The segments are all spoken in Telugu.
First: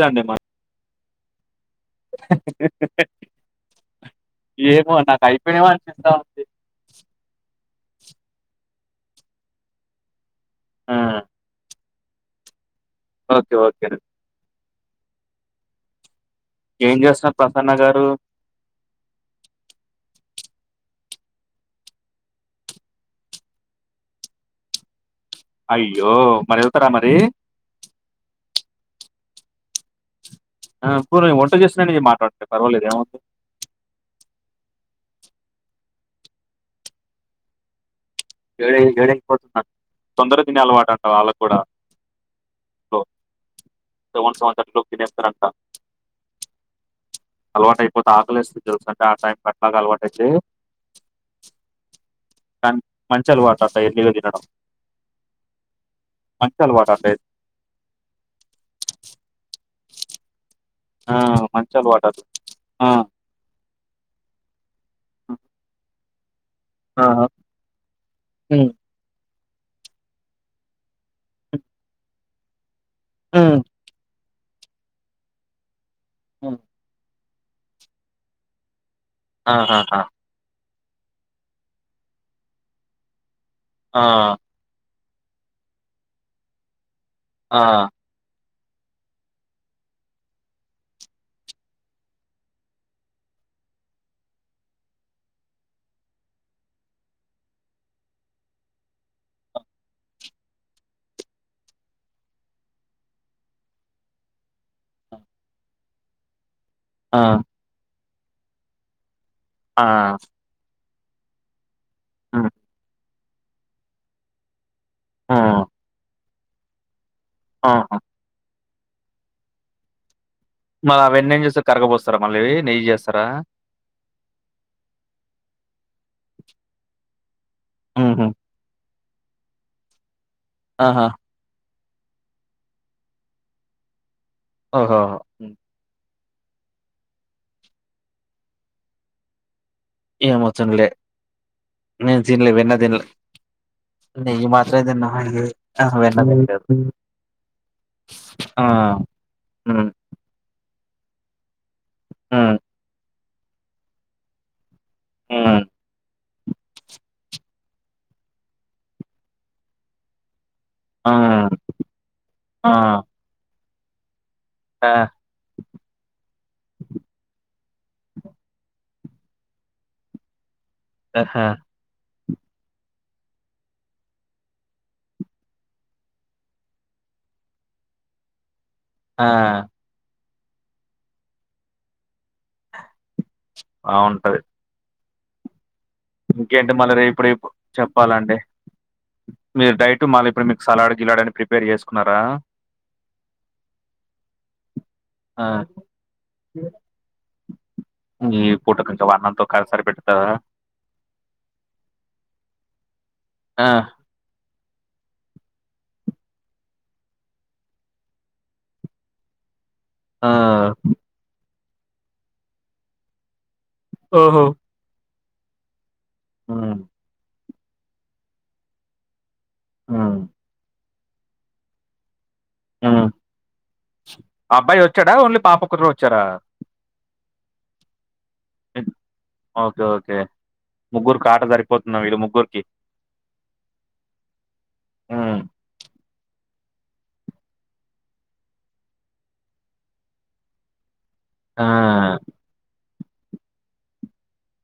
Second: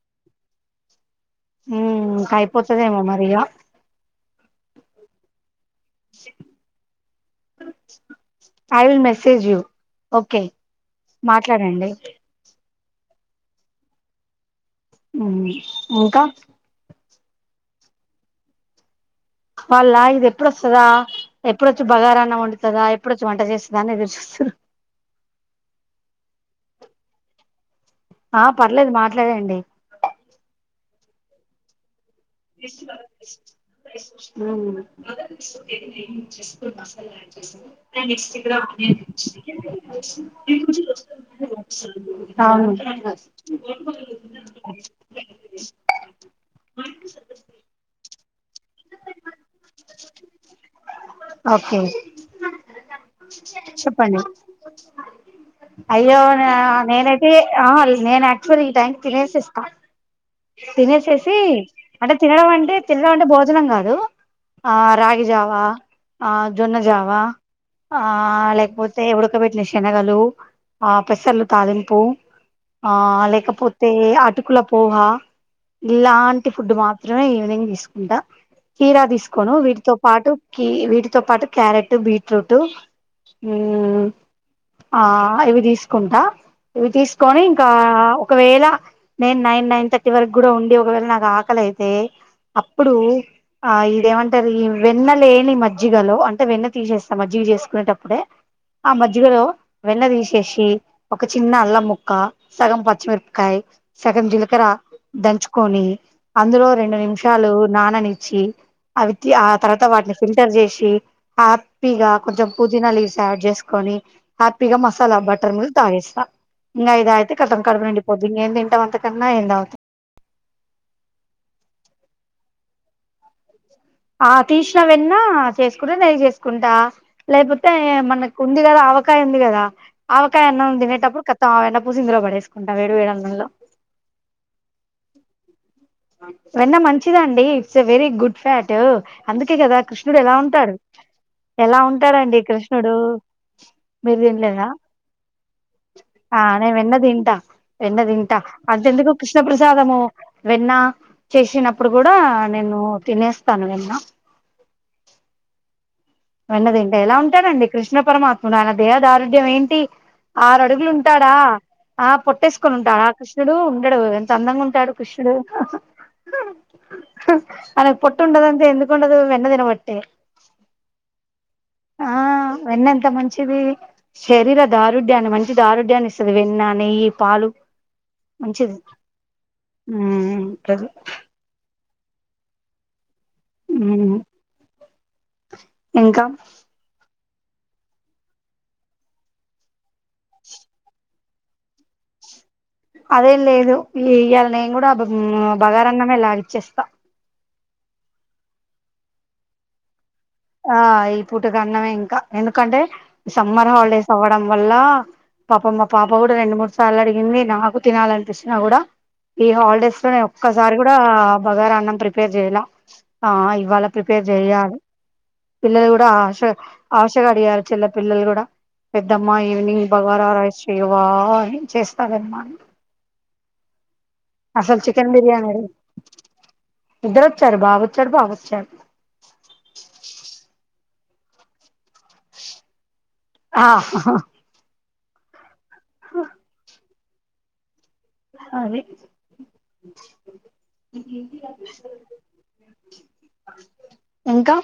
లేదండి మా ఉమ్ ఇంక అయిపోతదేమో మరి ఇగ ఏమో నాకు అయిపోయామో అనిపిత్తా ఉంది I will message you okay ఆ మాట్లాడండి ఓకే ఓకే ఇంకా ఏం చేస్తున్నార్ ప్రసన్న గారు వాళ్ళ ఇది ఎప్పుడొస్తదా ఎప్పుడొచ్చి బగారన్నం వండుతదా ఎప్పుడొచ్చి వంట చేస్తదా అని ఎదురు చూస్తురు అయ్యో మరి ఎళ్తరా మరీ ఆ పర్లేద్ మాట్లాడండి ఆ పూ ఒంట చేస్త ఇది మా అ ఏడే మ ఏడైపోతున్నాను తొందరగా తినే అలవాటు [inaudible] సెవెన్ సెవెన్ తర్టి లోప్ తినేస్తారంత మన స అల్వాట్ అయిపోతే ఆకులేస్తుంద్ చూసుంటే ఆ టైం అట్లా అలవాట్ అయితే ఓకే మంచి అలవాటు అంట ఎర్లీగా చెప్పండి తినడం అయ్యో మంచి అలవాటు అంట ఇది. నేనైతే నేను యాక్చువల్ ఈ టైమ్కి తినేసేస్తా ఆ, తినేసేసి మంచి అలవాటు అంటే అంట తినడం అంటే ఆ, తినడం అంటే భోజనం గాదు ఆ రాగి జావా ఆ జొన్న జావా ఆహా. ఆ ఉమ్, లేక్పోతే ఇప్పుడు పెట్టిన శనగలు ఆ పెసర్లు తాలింపు ఆ ఉమ్, లేకపోతే అటుకుల పోహా ఇలాంటి ఉమ్. ఫుడ్ మాత్రమే ఈవినింగ్ తీసుకుంటా కీరా తీసుకోను వీటితో ఆహాహా. పాటు కీ వీటితో పాటు క్యారెట్ బీట్రూట్ ఆ, మ్ ఆ ఇవి తీసుకుంటా ఇవి తీస్కోని ఆ, ఇంకా ఒకవేళ నేను నైన్ నైన్ థర్టీ వరకు కూడా ఉండి ఒకవేళ నాకు ఆకలైతే అప్పుడూ ఆ ఇదేమంటరు ఈ వెన్న లేని మజ్జిగలో అంటే వెన్న తీసేస్తా మజ్జిగ చేసుకునేటప్పుడే ఆ మజ్జిగలో వెన్న తీశేశి ఒక చిన్న అల్లం ముక్క సగం పచ్చిమిరప్కాయ్ సగం జీలకరా దంచుకొనీ అందులో రెండు ఆ. నిమిషాలూ నాననిచ్చి అవి ఆ తర్వాత వాటిని ఫిల్టర్ చేశీ హ్యాపీగా కొంచెం హ్మ్. పుదీనాలు ఆడ్ చేసుకని హ్యాపీగా మసాలా బట్టర్ హ్మ్. మీల్క్ తాగేస్తా ఇం కతం కడుపు ఆహా! నిండిపోద్ది ఇంగ ఏ తింటం అంతకన్నా ఏం తాగుతం మరి అవన్నీ ఏం చేస్తరు కరగపోస్తరా మళ్ళీ నెయ్యి చేస్తారా ఆ తీసిన వెన్న చేసుకుంటె నెయ్యి చేసుకుంటా లేకపోతే హుహు. మనకు ఉంది కదా ఆవకాయ ఉంది కదా ఆవకాయ అన్నం ఆహా! తినేటప్పుడు కత్తం ఆ వెన్న పూసి ఇందులో పడేసుకుంటా వేడి వేడి అన్నంలో ఓహో వెన్న మంచిదండి it's a very good fat అందుకే కదా కృష్ణుడు ఎలా ఏమో ఉంటాడు తినలే. ఎలా నేను ఉంటాడండి తినలే. వెన్న కృష్ణుడు తినలే. మీరు నెయ్యి తినలేదా మాత్రమే తిన్నానండి వెన్న ఆ తినలేదు నేను వెన్న తింటా వెన్న తింటా ఆ అంతెందుకు కృష్ణ హ్మ్. ప్రసాదమ వెన్న చేసినప్పుడు కూడా హ్మ్. నేను తినేస్తాను వెన్న హ్మ్. వెన్న తింటే ఎలా ఉంటాడండి కృష్ణ పరమాత్ముడు ఆయన దేహ ధారుడ్యం ఏంటి ఆరు అడుగులు ఆ! ఉంటాడా ఆ ఆ! పొట్టేసుకొని ఉంటాడా కృష్ణుడు ఉండడు అందంగా ఆ! ఉంటాడు కృష్ణుడు అయనకు పొట్ట ఉండదు అంటే ఎందుకుండదు వెన్న తినబట్టే ఆహా ఆ వెన్న ఎంత మంచిది శరీర ధారుఢ్యాన్ని మంచి ధారుఢ్యాన్ని ఇస్తది వెన్న నెయ్యి పాలు మంచిది ఆ కదు బావుంటది ఇంకా ఇంకేంటి మళ్ళ రేపు రేపు చెప్పాలండి మీరు డైట్ మళ్ళీ ఇప్పుడు మీకు సలాడ్ గిలాడ్ అని ప్రిపేర్ చేసుకున్నరా అదేం లేదు ఇగ ఇయాల నేను కూడా ఆ! బగారన్నమే లాగించ్చేస్తా ఈ పూట కొంచం అన్నంతో కడుపు సరి పెట్టుకుంటరా ఆ ఈ పుటకి అన్నమే ఇంకా ఎందుకంటే ఆ! సమ్మర్ హాలిడేస్ అవ్వడం వల్ల పాపం మా పాప కూడా రెండు మూడు సార్లు అడిగింది నాకు తినాలనిపిస్తున్న కూడా ఈ హాలిడేస్ లో నేను ఆ! ఒక్కసారి కూడా బగారా అన్నం ప్రిపేర్ చేయలా ఆ ఇవాళ ప్రిపేర్ ఓహో! చెయాలి పిల్లలు కూడా ఆశ హ్మ్ ఆశగా అడిగారు చెల్లె పిల్లలు కూడా పెద్దమ్మా ఈవినింగ్ హ్మ్ బగార రైస్ చెయవా అని చేస్తాలే అమ్మా అని ఆ అసలు అబ్బాయి చికెన్ వచ్చాడా ఓన్లీ బిర్యానీ పాప ఒక్కరే వచ్చారా ఇద్దరు వచ్చారు బాబు వచ్చాడు పాప వచ్చారు హ్మ్. ఓకే ఓకే ముగ్గురుకి ఆట సరిపోతుందేమో వీళ్ళ ముగ్గురికి ఆ ఆ హ అది ఆ ఇంకా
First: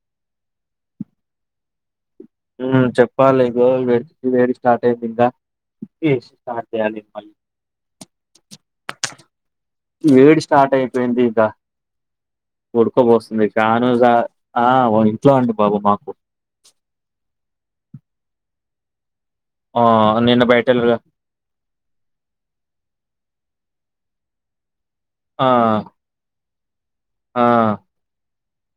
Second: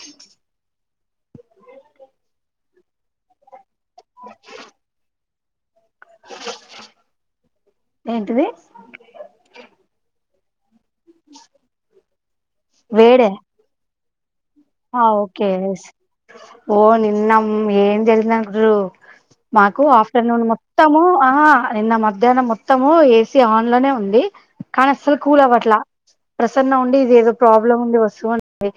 ఉమ్ చెప్పాలి ఇదో వేడి వేడి స్టార్ట్ అయిపోద్దా [unintelligible] స్టార్ట్ చేయాలి మళ్ళీ ఏంటిది వేడి స్టార్ట్ అయిపోయింది ఇగ వేడే ఉడకపోస్తుంది ఫ్యాను ఓ ఆ ఇంట్లో ఓకే అండి బాబు మాకు. ఓ నిన్న ఏం జరిగిందనుకుంటుర్రు మాకు ఆ! నిన్న ఆఫ్టర్నూన్ బయటెళ్ళగా మొత్తము ఆహా నిన్న మధ్యాహ్నం మొత్తము ఏసి ఆన్లనే ఉంది కానీ అసలు కూల్ ఆ! అవ్వట్లే ప్రసన్న ఇది ఏదో ఆ! ప్రాబ్లం ఉంది వస్తువు అండి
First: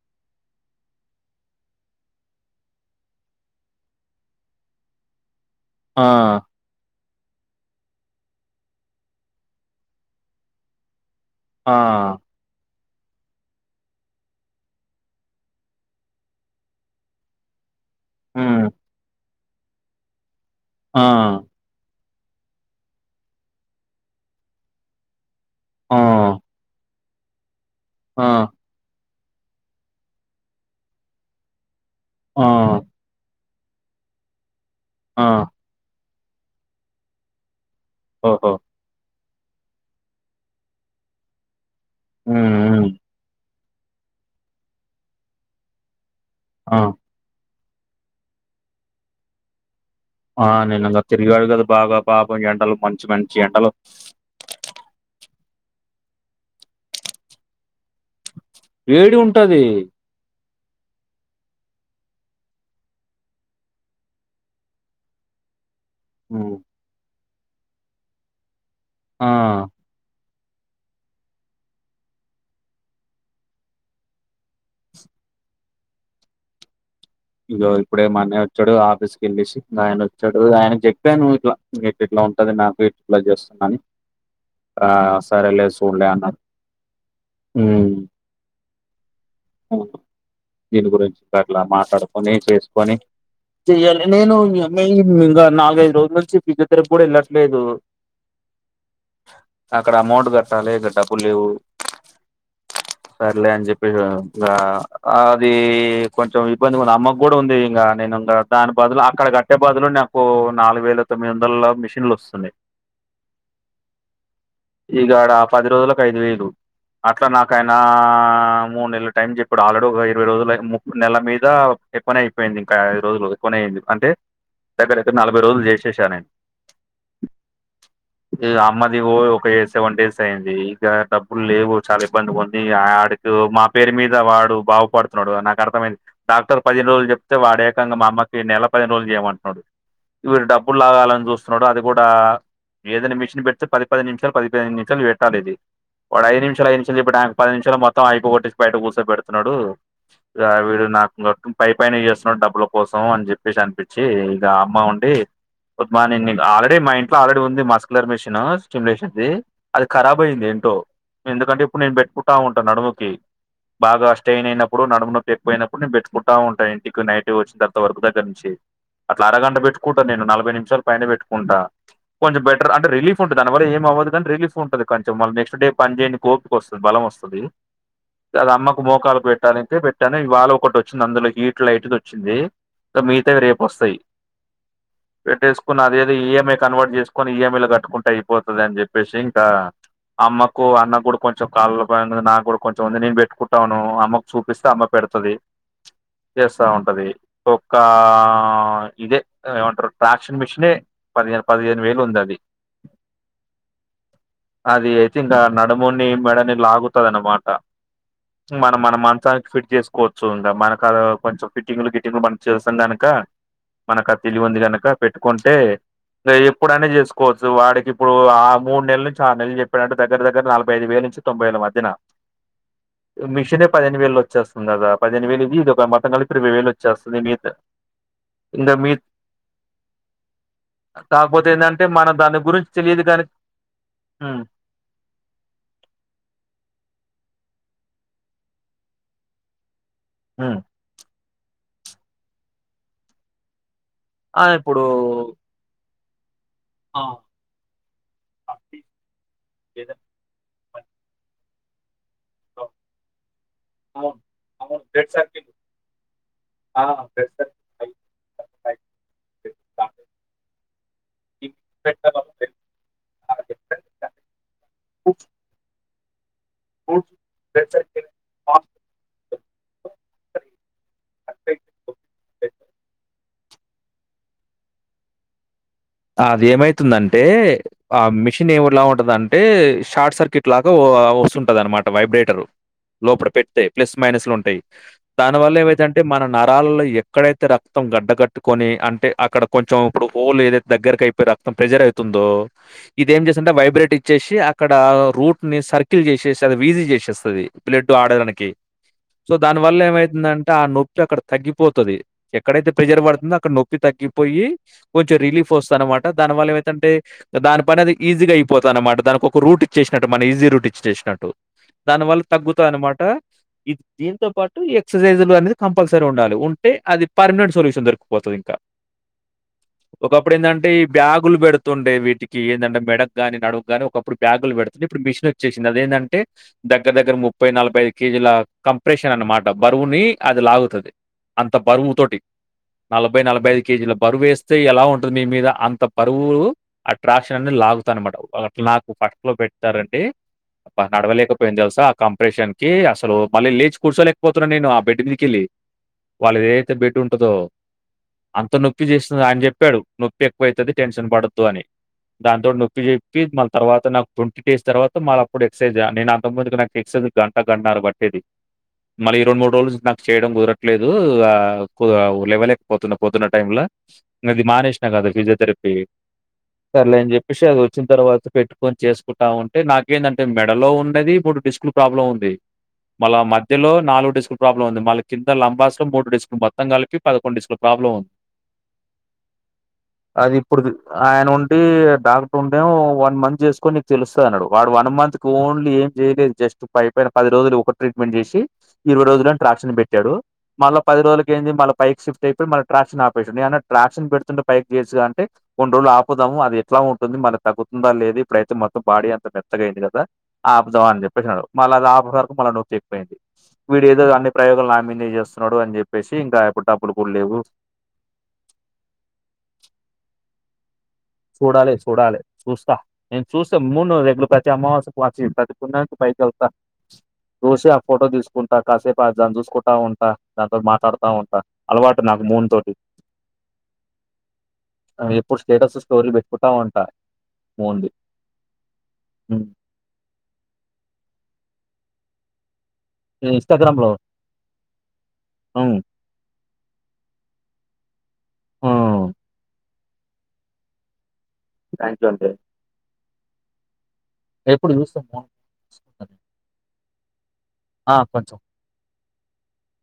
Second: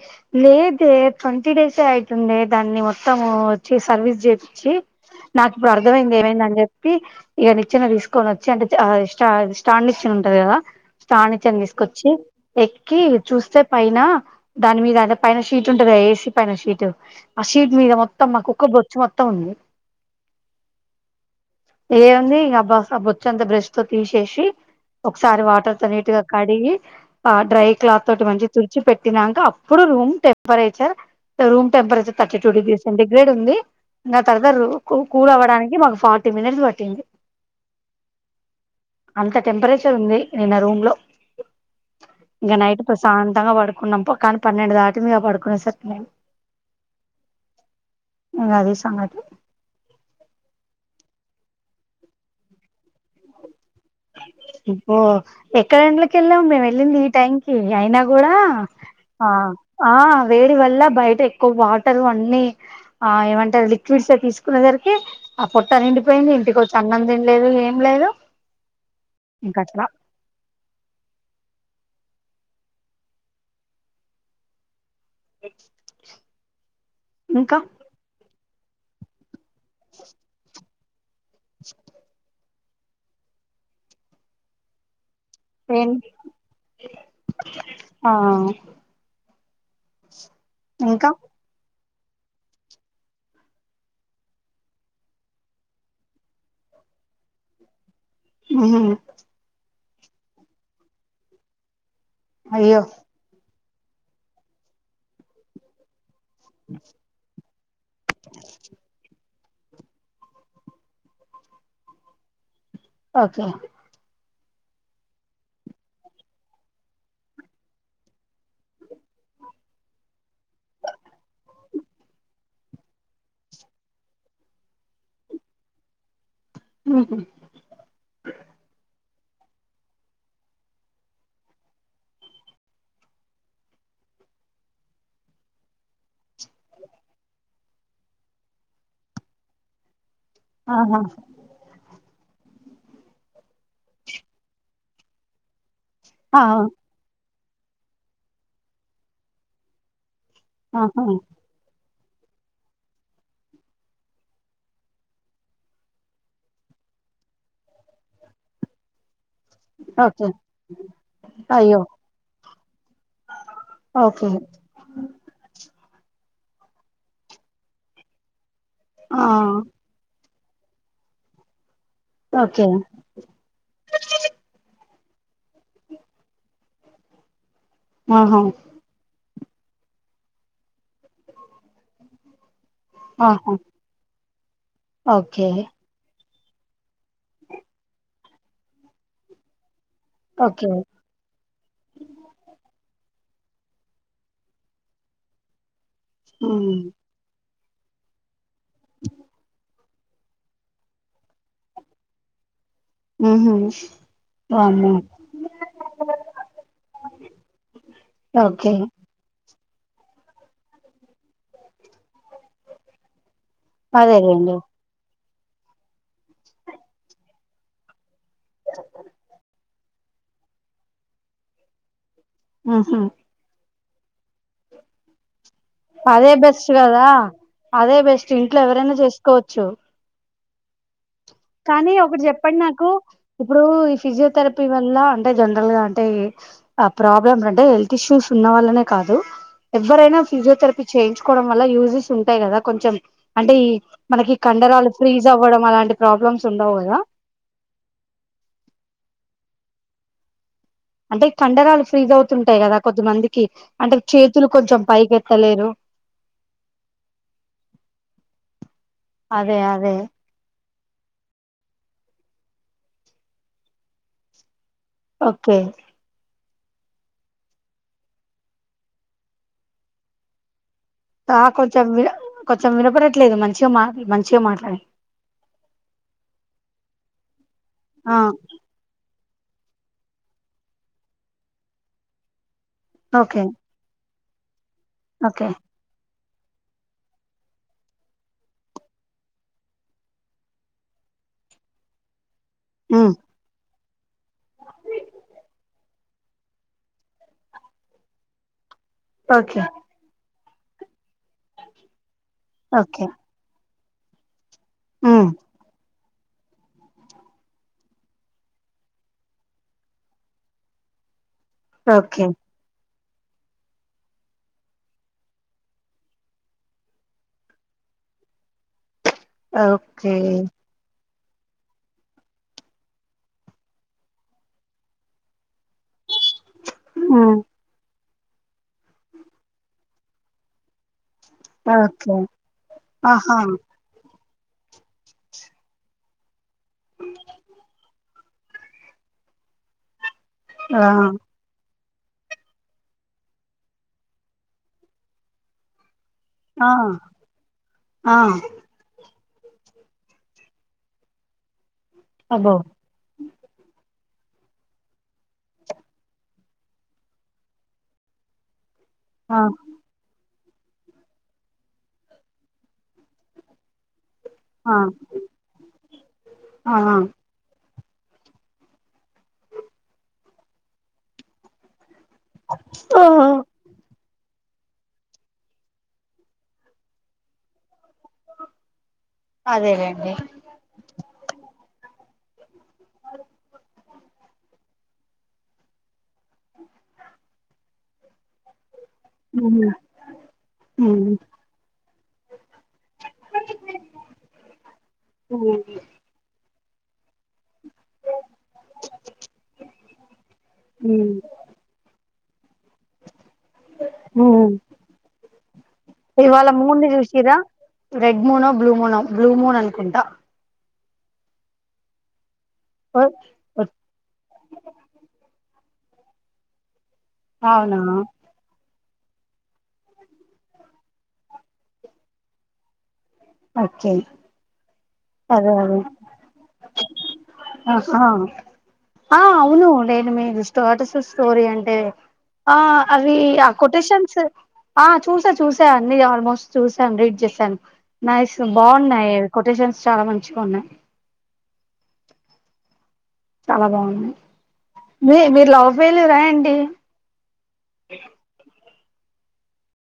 లేదు అయితే ట్వంటీ డేస్ అయితుండే దాన్ని మొత్తం వచ్చి సర్వీస్ చేపిచ్చి నాకు ఇప్పుడు ఆ! అర్థమైంది ఏమైంద అని చెప్పి ఈగ నిచ్చెన తీసుకొని వచ్చి అంటే స్టాండ్ ఇచ్చి ఉంటది కదా స్టాండు నిచ్చెన ఆ! తీసుకొచ్చి ఎక్కి చూస్తే పైన దాని మీద అంటే పైన షీట్ ఉంటుంది ఏసీ పైన సషీట్ ఆ సషీట్ మీద మొత్తం మా కుక్క హ్మ్. బొచ్చు మొత్తం ఉంది ఆ ఏముంది ఇంక అబ్బా బొచ్చు మొత్తం బ్రష్ తో తీసేసి ఒక్కసారి వాటర్ తో ఆ! నీట్ గా కడిగి ఆ డ్రై క్లాత్ తోటి ఆ! మంచి గా తుడిచి పెట్టి తినాక అప్పుడు room temperature room temperature thirty ఆ! టూ డిగ్రీ సెంటిగ్రేడ్ ఉంది ఇంకా తర్వాత రూమ్ ఆ! కూల్ అవ్వడానికి మాకు ఫార్టీ మినిట్స్ పట్టింది ఓహ అంత టెంపరేచర్ ఉంది నిన్న రూమ్ లో హ్మ్. ఇంకా నైట్ హ్మ్. ప్రశాంతంగా పడుకున్న మనం మొఖం పన్నెండు దాటిందిగా పడుకునే సరికి ఆ ఇగ అది సంగతి ఆ నేను ఇంకా తిరిగాడు కదా బాగా పాపం ఎండలు మంచి మంచి ఎండలు ఓ ఎక్కడిదాంట్లకు వెళ్ళాము మేము వెళ్ళింది ఈ టైంకిి అయినా కూడా వేడి ఆ ఉంటది. ఆ వే వేడి వల్ల బయట ఎక్కువ వాటర్ అన్ని ఆ ఏమంటారు లిక్విడ్స్ తీసుకునేసరికి అంతానిండిపోయింది హ్మ్. ఇంటికి వచ్చి అన్నం తినలేదు ఏం లేదు ఆ! ఇంకా అట్ల ఎయిట్ ఇగో ఇప్పుడే మా అన్నయ్య వచ్చాడు ఆఫీస్ కెళ్ళిసి ఆయన వచ్చాడు ఆయనకు అ నువ్వు ఇట్లా ఇట్ ఇట్లా ఉంటంది నాకు ఇట్ ఇట్లా చేస్తున్నాని ఆ సరేలే ఏం చూడలే అన్న ఊ ఆ ఉ హు దీని ఇంకా గురించి అట్లా మాట్లాడుకొని చేసుకొని చెయ్యాలి నేను ఇంగా నాలుగైదు రోజుల నుంచి ఫిజియోథెరపీ కూడా వెళ్ళట్లేదు ఉ అక్కడ అమౌంట్ కట్టాలి ఇక్కడ డబ్బులు లేవు అయ్యో సర్లే అని చెప్పి ఇంకా అది కొంచెం ఇబ్బంది ఉంది అమ్మ కూడా ఉంది ఇంకా నేను ఇంకా దాని బదులు అక్కడ ఇచ్చే బదులు నాకు నాలుగు వేల తొమ్మిది వందల మిషన్లు వస్తున్నాయి ఓకే ఇగ ఆడ పది రోజులకు ఐదు వేలు అట్లా నాకైనా మూడు నెలలు టైం చెప్పడు ఆల్రెడీ ఒక ఇరవై రోజులు నెల మీద ఎక్కువై అయిపోయింది ఇంకా ఐదు రోజులు ఎక్కువై అయింది అంటే దగ్గర దగ్గర అయితే నలభై రోజులు చేసేసా నేను ఉహు ఈ అమ్మది ఓ ఒక సెవెన్ డేస్ అయియంది ఇక డబ్బులు లేవు చాలా ఇబ్బంది ఉంది ఆడకు మా పేరు మీద వాడు బాగుపడుతున్నాడు నాకు అర్థమైంది డాక్టర్ పది రోజులు చెప్తే వాడు ఏకంగా మా అమ్మకి నెల పదిహేను రోజులు చేయమంటున్నాడు వీరు డబ్బులు ఆహా లాగాలని చూస్తున్నాడు అది కూడా ఏదైనా మిషిన్ పెడితే పది పది నిమిషాలు పది పదిహేను నిమిషాలు పెట్టాల ఇది వాడు ఐదు ఆ నిమిషాలు ఐదు నిమిషాలు చెప్పడానికి పది నిమిషాలు మొత్తం అయిపోగొట్టేసి బయట కూర్చోబెడుతున్నాడు వీడు ఆహా నాకు పై పైన చేస్తున్నాడు డబ్బుల కోసం అని చెప్పేసి అనిపించి ఇగా అమ్మ ఉండి గుడ్ మార్నింగ్ ఆల్రెడీ మా ఇంట్లో ఆల్రెడీ ఉంది మస్కులర్ మిషన్ స్టిలేషన్ది అది ఖరాబ్ ఓకే అయింది ఏంటో ఎందుకంటే అయ్యో ఇప్పుడు నేను పెట్టుకుంటా ఉంటాను నడుముకి బాగా ఓకే స్టయిన్ అయినప్పుడు నడుమునొప్పి ఎక్కువైనప్పుడు నేను పెట్టుకుంటాను. ఆ ఉంటాయండి ఇక్కడ నైట్ వచ్చిన తర్వాత వరకు దగ్గర నుంచి అట్లా ఆ అరగంట పెట్టుకుంటాను. నేను నాలుగు మీరు ఇద్దరు పైన పెట్టుకుంటా కొంచె ఓకే బెటర్ అంటే రిలీఫ్ ఉంటది. దానివల్ల ఏమి అవ్వదు కాని రిలీఫ్ ఉంటది. కొంచెం మళ్ళ నెక్స్ట్ డే పని చేయనికి ఓపిక వస్తది. బలం వస్తది ఆహా అది అమ్మకు మోకాలు పెట్ పెట్టకే పెట్టనే వాళ్ళ ఒకటి వచ్చింది అందులో హీట్ లైట్ది వచ్చింది. మిగతావి ఆహా రేపు వస్తాయి ఓకే పెట్టేసుకుని అదేదో ఈఎం మేం కన్వర్ట్ చేసుకొని ఈఎంఐలు కట్టుకుంటే అయిపోతది అని చెప్పేసి ఇంకా అమ్మకు ఓకే అన్న కూడా కొంచెం కాళ్ళల్లో బ నాకు కూడా కొంచెం ఉంది నేనుట్ పెట్టుకుంటాను అమ్మకు చూపిస్తే అమ్మ పెడతది, చేస్తా ఉమ్ ఉంటది. ఒక్క ఇదే ఏమంటరు ట్రాక్షన్ మిషనే పదిహేను పదిహేను వేలు ఉంది అది ఉహు అది వామ్మో అయితే ఇంకా నడుముని, మెడని లాగుతద అనమాట. ఓకే మనం మన మంచానికి ఫిట్ చేసుకోవచ్చుంద మన కాడ కొంచెం ఫిట్టింగ్లు, గిట్టింగ్లు మన చేస్తాం గనుక మనక తెలివి అదేలేండి ఉంది కనుక పెట్టుకుంటే ఏ ఎప్పుడనా చేసుకోవచ్చు వాడికి ఇప్పుడు ఆ మూడు నెల నుంచి ఆరు నెలలు చెప్పడుంటే దగ్గర దగ్గర నలభై ఐదు వే నుంచి తంబై వేల మధ్యన ఉహు మిషనే పదిహేను వేలు వచ్చేస్తుంది కదా పదిహేను వేలు ఇది ఒక మతం అదే కలిపి ఇరవై వేలు బెస్ట్ కదా వచ్చేస్తుంది మీద్ అదే బెస్ట్ ఇంట్లో ఇంకా ఎవరైనా మీద్ చేసుకోవచ్చు కానీ మన ఒకటి దాని చెప్పండి గురించి నాకు తెలియదు కానీ ఇప్పుడు ఈ ఉమ్ ఫిజియోథెరపీ వల్ల అంటే జనరల్ గా అంటే ఆ ప్రాబ్లం రెం దే టిస్యూస్ ఉన్నవాళ్లనే కాదు ఎవ్వరైనా ఉమ్ పిజీయోథెరపీ చేయించుకోవడం వల్ల యూజ్ దిస్ ఉంటాయ్ కదా కొంచం అంటే ఇ మనకి ఆ ఇప్పుడు కండరాలు ఫ్రీజ్ అవ్వడం అలాంటి ప్రాబ్లమ్స్ తుండవ్ అదా ఆ ఏద అంటే కండరాలు ఫ్రీజ్ అవుతుంటాయి కదా కొద్దిమంది కి అంటే అవును చేతులు కొంచెం అవును బ్లడ్ పైకి సర్కిల్ ఎత్తలేరు ఆ బ్లడ్ సర్కిల్ అదే అదే ఇ పెంటలు ఒకటే ఓకే ఉ బ్లడ్ సర్కిల్ ఆఫ్ ఆ కొంచెం వి కొంచెం వినపడట్లేదు మంచిగా మా మంచిగా మాట్లాడ అది ఏమైతుందంటే ఆ మిషన్ ఏమిలా ఉంటదం టే షార్ట్ సర్క్యూట్ లాగా వస్తుంటది అనమాట వైబ్రేటరు లోపల ఓకే పెట్టె ప్లస్, మైనస్లు ఉంటాయి దాని ఓకే వల్ల ఏమైతంటే మన నరాల్లో ఎక్కడైతే రక్తం గడ్డగట్టుకొని అంటే అక్కడ కొంచెం ఇప్పుడు హోలు ఏదైతే దగ్గరకి అయిపోయి రక్తం ప్రెజర్ అవుతుందో ఉమ్ ఇదెం చేసి అంటే వైబ్రేట్ ఇచ్చేసి అక్కడ రూట్ ని సర్కి కిల్ చేసె సెవెన్ విజీ చేసేస్తది బ్లడ్డు ఆడడానికి సో దాని ఓకే వల్ల ఏమైతుందంటే అంటే ఆ నొప్పి అక్కడ తగ్గిపోతది. ఎక్కడైతే ప్రెజర్ ఓకే పడుతుందో అక్కడ నొప్పి తగ్గిపోయి కొంచెం ఉమ్ రిలీఫ్ అనమాట దాని వల్ల ఏమైదంటే దాని పని అది ఈజీగా అయిపోతాది అనమాట దానికి ఒక రూట్ ఇచ్చేసినట్టు మన ఈజీ రూట్ ఇచ్చ చేసినట్టు దాని వల్ల ఓకే తగ్గుతాయి అనమాట ఇది దీంతో పాటు ఇ ఎక్సర్సైజ్ లు అనేది కంపల్సరీ ఉండాలి ఉంటే అది పర్మనెంట్ సొల్యూషన్ దొరికిపోతాది ఇంకా ఓకే ఇప్పుడు ఏంది అంటే ఈ బ్యాగ్ బ్యాగులు పెడుతుండే వీటికి ఏంది అంటే మెడకు గాని నడుముకి గాని ఒకప్పుడు బ్యాగులు పెడుతుండే ఇప్పుడు మిషన్ వచ్చెసింది అది ఏంది అంటే దగ్గర దగ్గర ఉమ్ ముప్పై నలభై ఐదు కేజీ ల కంప్రెషన్ అన్నమాట బరువుని అది లాగుతాది అంత బరువు ఓకే తొటి నలభై ఆహా నలభై ఐదు కేజీల బరువు వేస్తే ఎలా ఉ బరువు అట్రాక్షన్ అనే లాగుతా అన్నమాట అట్లా నాకు ఫస్ట్ లో పెడతారండి అట్టా ఆ నడవలేక పోయిను తెలుసా కంప్రెషన్ కి అసలు మళ్ళీ లేచి కూర్చోలేకపోతున్నా నేను ఆ బెడ్ మీదకిళ్ళి వాళ్ళది ఆ ఏదైతే బెడ్ ఉంటాదో ఆ అంత నొప్పి చేస్తాద అని చెప్పాడు నొప్పి ఎక్కువ అయితాది టెన్షన్ పడద్దు అని దాంతో అబ్బో తోటి నొప్పి చెప్పి మళ్ళా తర్వాత నాకు ట్వంటీ డేస్ తర్వాత మాళ్ళ అప్పుడు ఎక్సైజ్ నేను అంత ముందు నాకు ఎక్సైజ్ గంట గంటన్నార బట్టేది మరి ఈ ఆ రెండు మూడు రోజులు నాకు చేయ్యడం కుదరదు లేదు ఇగ లేవలేకపోతున్న ప్రోద్దున టైం లో ఇది ఆ మానేసి నాకు అదొ ఫిజియోథెరపీ ఆ సర్లే అని చెప్పేసి అది వచ్చిన తర్వాత పెట్టుకొని చేసుకుంటా ఉంటే నాకు ఏంది అంటే మెడ లో ఉన్నది మూడు డిస్క్లు ప్రాబ్లం ఉంది ఓ మళ్ళా మధ్యలో నాలుగు డిస్క్ లో ప్రాబ్లమ్ ఉంది మళ్ళా కింద లంబాసికమ్ లో మూడు డిస్కులు మొత్తం కలిపి పదకోండు డిస్కుల ప్రాబ్లమ్ ఉంది అదేలేండి అది ఇప్పుడుది ఆయన ఉండి డాక్టర్ వన్ మంత్ చేసుకో నీకు తెలుస్తాది అన్నాడు వాడు వన్ వన్ మంత్ కు ఓన్లీ ఏం చేయ్యలేదు జస్ట్ పైపైన పది రోజులు ఒక ట్రీట్మెంట్ చేసి ఇరవై రోజులుని ఉమ్ ట్రాక్షన్ పెట్టాడు మళ్ళా పది ఉమ్ రోజులకు ఏంది మళ్ళా పైకి షిఫ్ట్ అయితా మళ్ళా ట్రాక్షన్ ఆపేసాడు ట్రాక్షన్ పెడుతుంటే పైకి చేయెచ్చుగా అంటే ఉమ్ కొన్ని రోజులు ఆపుదాము అది ఎట్లా ఉంటు మళ్ళీ తగ్గుతుందా లేదు ఇప్పుడయితే మొత్తం బాడీ అంత మెత్తగా అయింది కదా ఆపుదాం అని ఉమ్ చెప్పేసి అన్నాడు మళ్ళా అది ఆపు చెప్పాడు వీడు ఏదో అన్ని ఉమ్. ప్రయోగాలు నామిందనే చేస్తున్నాడు అని చెప్పేసి ఇంకా ఇవాళ ఎప్పుడు మూన్ ని డబ్బులు కూడా చూసిరా లేదు రెడ్ మూన్ ఆ బ్లూ మూనా బ్లూ మూన్ అనుకుంటా చూడాలే చూడాలే చూస్తా ఓ, నేను చూస్తే ఓ, మూన్ ప్రతి అమావాస్య కి [unintelligible] అమ్మా చూడ్డానికి పైకి వెళ్తా చూసి ఆ అవునా ఫోటో తీసుకుంటా కాసేపు దాని చూసుకుంటా ఉంటా దానితో మాట్లాడుతా ఉంటా అలవాటు నాకు మూన్ తోటి ఓకే ఎప్పుడు స్టేటస్ స్టోరీ వెతుకుతా ఉంటా మూన్ది ఆహ ఆ అవును నిను మీది స్టేటస్ ఎసి స్టోరి అంటే ఆ అవి ఆ ఇన్స్టాగ్రామ్ లో కొటేషన్స్ ఆ చూసా చూసా అన్నీ ఆల్మోస్ట్ చూసాను రీడ్ చేశాను నైస్ బాగున్నాయి అవి కొటేషన్స్ చాలా మంచిగా ఉన్నాయి థ్యాంక్ యూ అండి చాలా బాగున్నాయి ఎప్పుడు చూస్తా మీ మూన్ మీరు లవ్ ఫెయ్యిలుర్ రా అండి ఆ కొంచెం